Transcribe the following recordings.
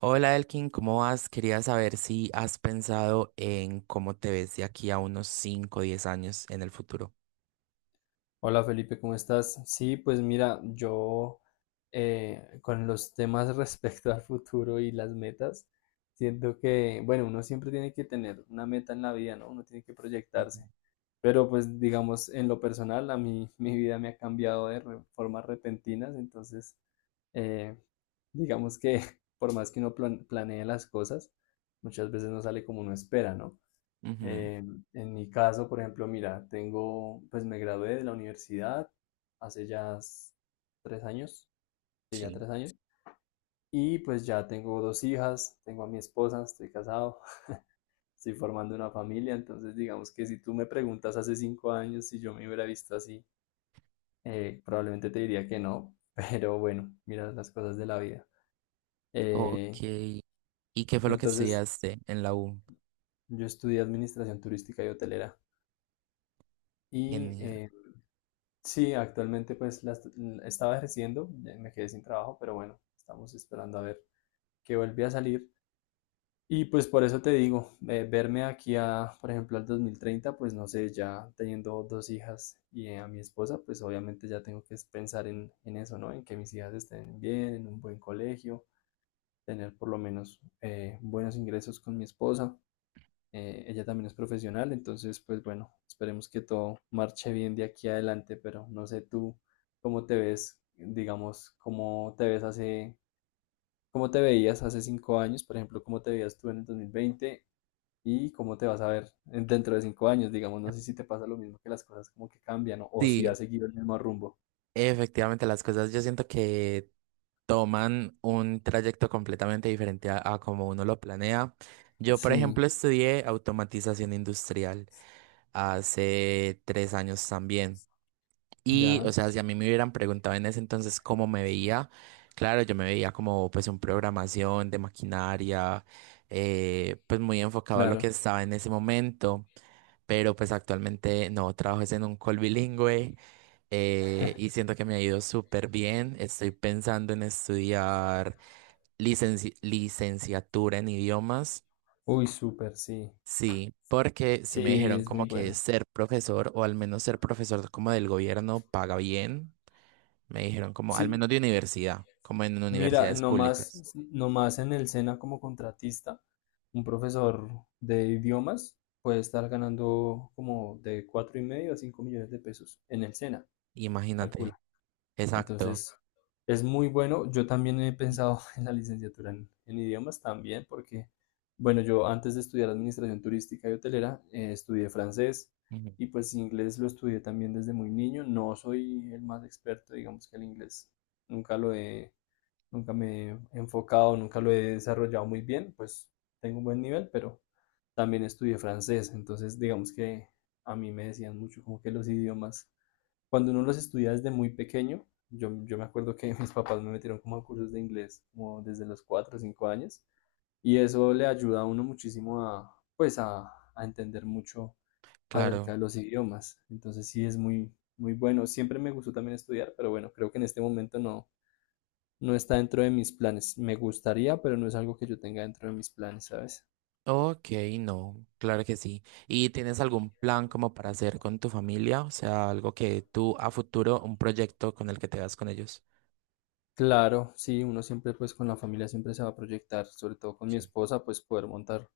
Hola Elkin, ¿cómo vas? Quería saber si has pensado en cómo te ves de aquí a unos cinco o 10 años en el futuro. Hola Felipe, ¿cómo estás? Sí, pues mira, yo con los temas respecto al futuro y las metas, siento que, bueno, uno siempre tiene que tener una meta en la vida, ¿no? Uno tiene que Ujú, proyectarse. Pero pues digamos, en lo personal, a mí mi vida me ha cambiado de formas repentinas, entonces, eh, digamos que por más que uno planee las cosas, muchas veces no sale como uno espera, ¿no? ujú, Eh, en mi caso, por ejemplo, mira, tengo, pues me gradué de la universidad hace ya 3 años, sí, ya sí. 3 años, y pues ya tengo dos hijas, tengo a mi esposa, estoy casado, estoy formando una familia, entonces digamos que si tú me preguntas hace 5 años si yo me hubiera visto así, probablemente te diría que no, pero bueno, mira las cosas de la vida. Eh, Ok. ¿Y qué fue lo que entonces, estudiaste en la U? yo estudié administración turística y hotelera y Genial. eh, sí, actualmente pues la estaba ejerciendo, ya me quedé sin trabajo, pero bueno, estamos esperando a ver que vuelve a salir. Y pues por eso te digo, verme aquí a, por ejemplo, al 2030, pues no sé, ya teniendo dos hijas y a mi esposa, pues obviamente ya tengo que es pensar en eso, ¿no? En que mis hijas estén bien, en un buen colegio, tener por lo menos buenos ingresos con mi esposa. Ella también es profesional, entonces, pues bueno, esperemos que todo marche bien de aquí adelante, pero no sé tú cómo te ves, digamos, cómo te ves hace, cómo te veías hace 5 años, por ejemplo, cómo te veías tú en el 2020 y cómo te vas a ver dentro de 5 años, digamos, no sé si te pasa lo mismo que las cosas como que cambian o si Sí, has seguido el mismo rumbo. efectivamente las cosas yo siento que toman un trayecto completamente diferente a como uno lo planea. Yo, por Sí, ejemplo, estudié automatización industrial hace 3 años también. Y, o ya, sea, si a mí me hubieran preguntado en ese entonces cómo me veía, claro, yo me veía como pues un programación de maquinaria, pues muy enfocado a lo que claro. estaba en ese momento. Pero pues actualmente no, trabajo es en un call bilingüe y siento que me ha ido súper bien. Estoy pensando en estudiar licenciatura en idiomas, Uy, súper, sí. sí, porque sí me Sí, dijeron es como muy que bueno. ser profesor o al menos ser profesor como del gobierno paga bien. Me dijeron como al Sí, menos de universidad, como en mira, universidades nomás, públicas. nomás en el SENA como contratista, un profesor de idiomas puede estar ganando como de 4,5 a 5 millones de pesos en el SENA. Imagínate, exacto. Entonces, es muy bueno. Yo también he pensado en la licenciatura en idiomas también, porque, bueno, yo antes de estudiar administración turística y hotelera, estudié francés Ujú. y pues inglés lo estudié también desde muy niño. No soy el más experto, digamos que el inglés nunca lo he, nunca me he enfocado, nunca lo he desarrollado muy bien, pues tengo un buen nivel, pero también estudié francés, entonces digamos que a mí me decían mucho como que los idiomas cuando uno los estudia desde muy pequeño, yo me acuerdo que mis papás me metieron como a cursos de inglés como desde los 4 o 5 años y eso le ayuda a uno muchísimo a, pues a entender mucho acerca Claro. de los idiomas. Entonces sí es muy, muy bueno. Siempre me gustó también estudiar, pero bueno, creo que en este momento no está dentro de mis planes. Me gustaría, pero no es algo que yo tenga dentro de mis planes, ¿sabes? Ok, no, claro que sí. ¿Y tienes algún plan como para hacer con tu familia? O sea, algo que tú a futuro, un proyecto con el que te vas con ellos. Claro, sí, uno siempre pues con la familia siempre se va a proyectar, sobre todo con mi Sí. esposa, pues poder montar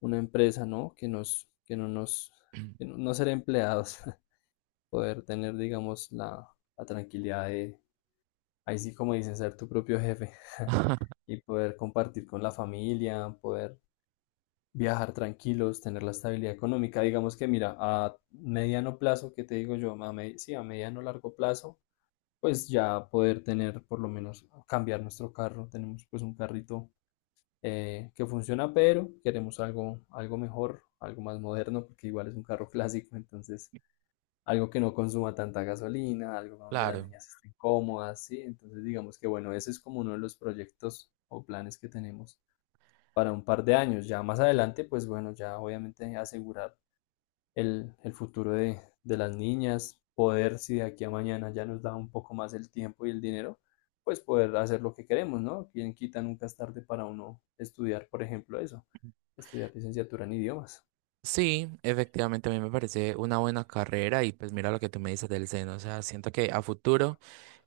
una empresa, ¿no? Que nos, que no, no ser empleados, poder tener, digamos, la tranquilidad de, ahí sí como dicen, ser tu propio jefe y poder compartir con la familia, poder viajar tranquilos, tener la estabilidad económica. Digamos que, mira, a mediano plazo, ¿que te digo yo? Sí, a mediano largo plazo, pues ya poder tener por lo menos cambiar nuestro carro. Tenemos pues un carrito que funciona, pero queremos algo, algo mejor, algo más moderno, porque igual es un carro clásico, entonces algo que no consuma tanta gasolina, algo donde las Claro. niñas estén cómodas, ¿sí? Entonces digamos que bueno, ese es como uno de los proyectos o planes que tenemos para un par de años. Ya más adelante, pues bueno, ya obviamente asegurar el futuro de las niñas, poder, si de aquí a mañana ya nos da un poco más el tiempo y el dinero, pues poder hacer lo que queremos, ¿no? Quien quita nunca es tarde para uno estudiar, por ejemplo, eso, estudiar licenciatura en idiomas. Sí, efectivamente a mí me parece una buena carrera y pues mira lo que tú me dices del seno, o sea, siento que a futuro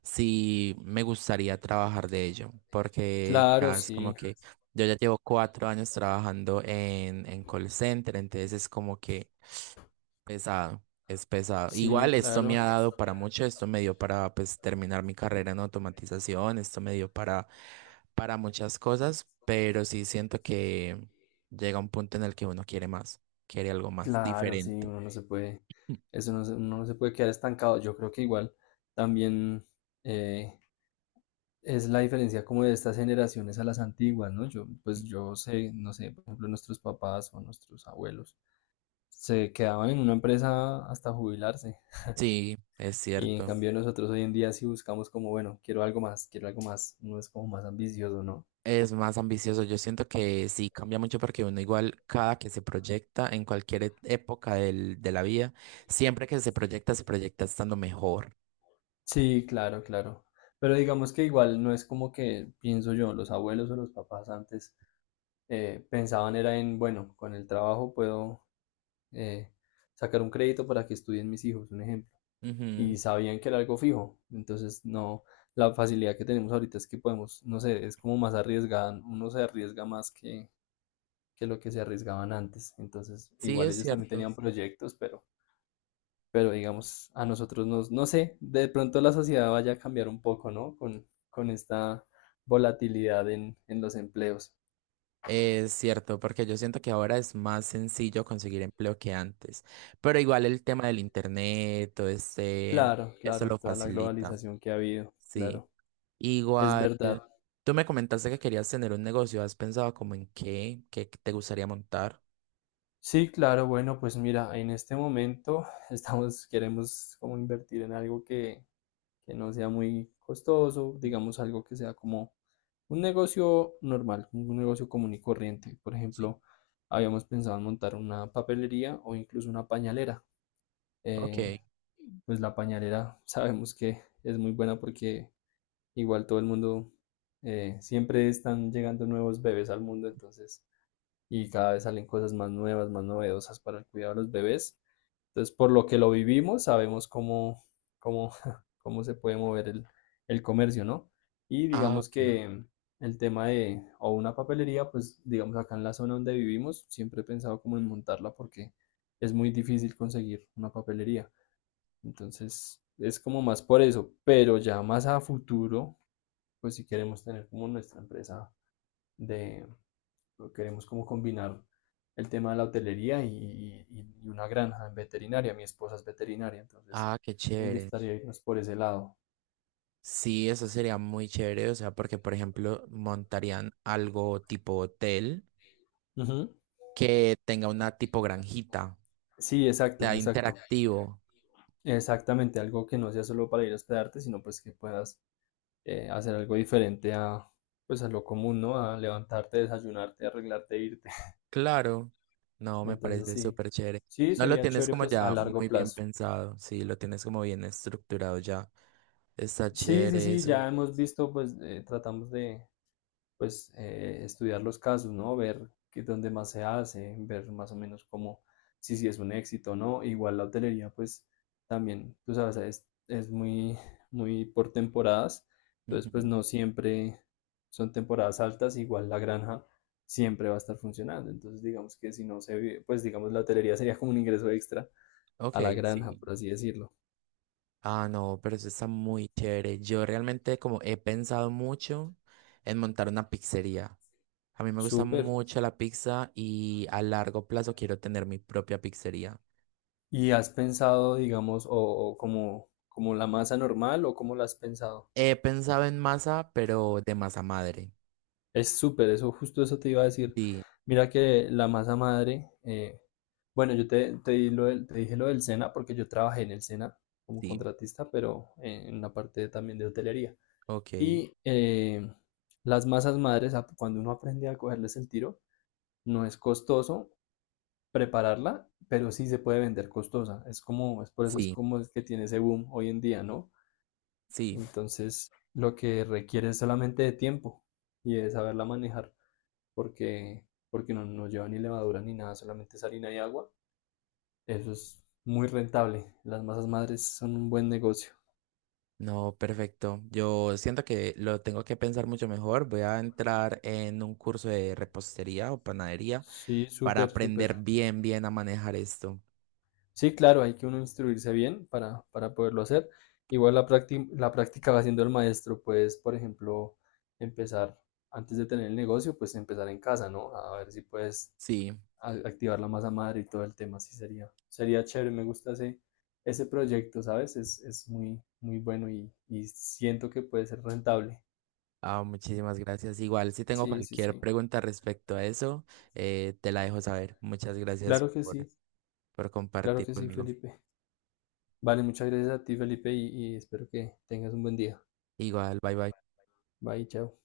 sí me gustaría trabajar de ello, porque Claro, ya es como sí, que yo ya llevo 4 años trabajando en call center, entonces es como que pesado, es pesado. sí, Igual esto me claro, ha dado para mucho, esto me dio para pues terminar mi carrera en automatización, esto me dio para muchas cosas, pero sí siento que llega un punto en el que uno quiere más, quiere algo más claro, sí, diferente. uno no se puede, eso no se, uno no se puede quedar estancado. Yo creo que igual también eh, es la diferencia como de estas generaciones a las antiguas, ¿no? Yo, pues yo sé, no sé, por ejemplo, nuestros papás o nuestros abuelos se quedaban en una empresa hasta jubilarse. Sí, es Y en cierto. cambio nosotros hoy en día sí buscamos como, bueno, quiero algo más, no es como más ambicioso, ¿no? Es más ambicioso. Yo siento que sí cambia mucho porque uno igual cada que se proyecta en cualquier época de la vida, siempre que se proyecta estando mejor. Sí, claro, claro. Pero digamos que igual no es como que, pienso yo, los abuelos o los papás antes pensaban era en, bueno, con el trabajo puedo eh, sacar un crédito para que estudien mis hijos, un ejemplo. Y Ujú, sabían que era algo fijo. Entonces, no, la facilidad que tenemos ahorita es que podemos, no sé, es como más arriesgada, uno se arriesga más que lo que se arriesgaban antes. Entonces, sí, igual es ellos también cierto. tenían proyectos, pero digamos, a nosotros nos, no sé, de pronto la sociedad vaya a cambiar un poco, ¿no? Con esta volatilidad en los empleos. Es cierto, porque yo siento que ahora es más sencillo conseguir empleo que antes, pero igual el tema del internet, todo este Claro, eso claro, lo toda la facilita, globalización que ha habido, sí. claro, es Igual, verdad. tú me comentaste que querías tener un negocio, ¿has pensado como en qué, qué te gustaría montar? Sí, claro, bueno, pues mira, en este momento estamos, queremos como invertir en algo que no sea muy costoso, Mm, digamos algo que sea como un negocio normal, un negocio común y corriente. Por sí. ejemplo, habíamos pensado en montar una papelería o incluso una pañalera. Ok, Eh, pues la pañalera sabemos que es muy buena porque igual todo el mundo, siempre están llegando nuevos bebés al mundo, entonces, y cada vez salen cosas más nuevas, más novedosas para el cuidado de los bebés. Entonces, por lo que lo vivimos, sabemos cómo, cómo, cómo se puede mover el comercio, ¿no? Y ah, digamos ok, que el tema de, o una papelería, pues digamos acá en la zona donde vivimos, siempre he pensado como en montarla porque es muy difícil conseguir una papelería. Entonces, es como más por eso, pero ya más a futuro, pues si queremos tener como nuestra empresa de, queremos como combinar el tema de la hotelería y una granja en veterinaria. Mi esposa es veterinaria, entonces ah, qué nos chévere. gustaría irnos por ese lado. Sí, eso sería muy chévere, o sea, porque por ejemplo montarían algo tipo hotel Ujú. que tenga una tipo granjita, Sí, o exacto, sea exacto. interactivo. Exactamente, algo que no sea solo para ir a hospedarte, sino pues que puedas hacer algo diferente a, pues a lo común, ¿no? A levantarte, desayunarte, arreglarte, irte. Claro, no, me Entonces parece sí, súper chévere. sí, No lo sería tienes chévere como pues a ya largo muy bien plazo. pensado, sí, lo tienes como bien estructurado ya. Está Sí, sí, chévere sí, eso. ya hemos visto, pues tratamos de, pues estudiar los casos, ¿no? Ver qué, dónde más se hace, ver más o menos cómo, si es un éxito o no. Igual la hotelería, pues también, tú sabes, es muy, muy por temporadas, entonces pues Ujú. no siempre son temporadas altas, igual la granja siempre va a estar funcionando, entonces digamos que si no se vive, pues digamos la hotelería sería como un ingreso extra Ok, a la granja, sí. por así decirlo. Ah, no, pero eso está muy chévere. Yo realmente como he pensado mucho en montar una pizzería. A mí me gusta Súper. mucho la pizza y a largo plazo quiero tener mi propia pizzería. ¿Y has pensado, digamos, o como la masa normal o cómo la has pensado? He pensado en masa, pero de masa madre. Es súper, eso, justo eso te iba a decir. Sí, Mira que la masa madre, bueno, yo te, di lo te dije lo del SENA porque yo trabajé en el SENA como sí, contratista, pero en la parte también de hotelería. ok. Y las masas madres, cuando uno aprende a cogerles el tiro, no es costoso prepararla, pero sí se puede vender costosa. Es como, es por eso es Sí, como es que tiene ese boom hoy en día, ¿no? sí. Entonces, lo que requiere es solamente de tiempo y de saberla manejar, porque, porque no lleva ni levadura ni nada, solamente es harina y agua. Eso es muy rentable. Las masas madres son un buen negocio. No, perfecto. Yo siento que lo tengo que pensar mucho mejor. Voy a entrar en un curso de repostería o panadería Sí, para súper, súper. aprender bien, bien a manejar esto. Sí, claro, hay que uno instruirse bien para poderlo hacer. Igual la práctica va siendo el maestro. Puedes, por ejemplo, empezar antes de tener el negocio, pues empezar en casa, ¿no? A ver si puedes Sí. activar la masa madre y todo el tema, sí sería chévere, me gusta ese proyecto, ¿sabes? Es muy, muy bueno y siento que puede ser rentable. Ah, muchísimas gracias. Igual, si tengo Sí, sí, cualquier sí. pregunta respecto a eso, te la dejo saber. Muchas gracias Claro que sí, por claro compartir que sí, conmigo. Felipe. Vale, muchas gracias a ti, Felipe, y espero que tengas un buen día. Igual, bye bye. Bye, chao.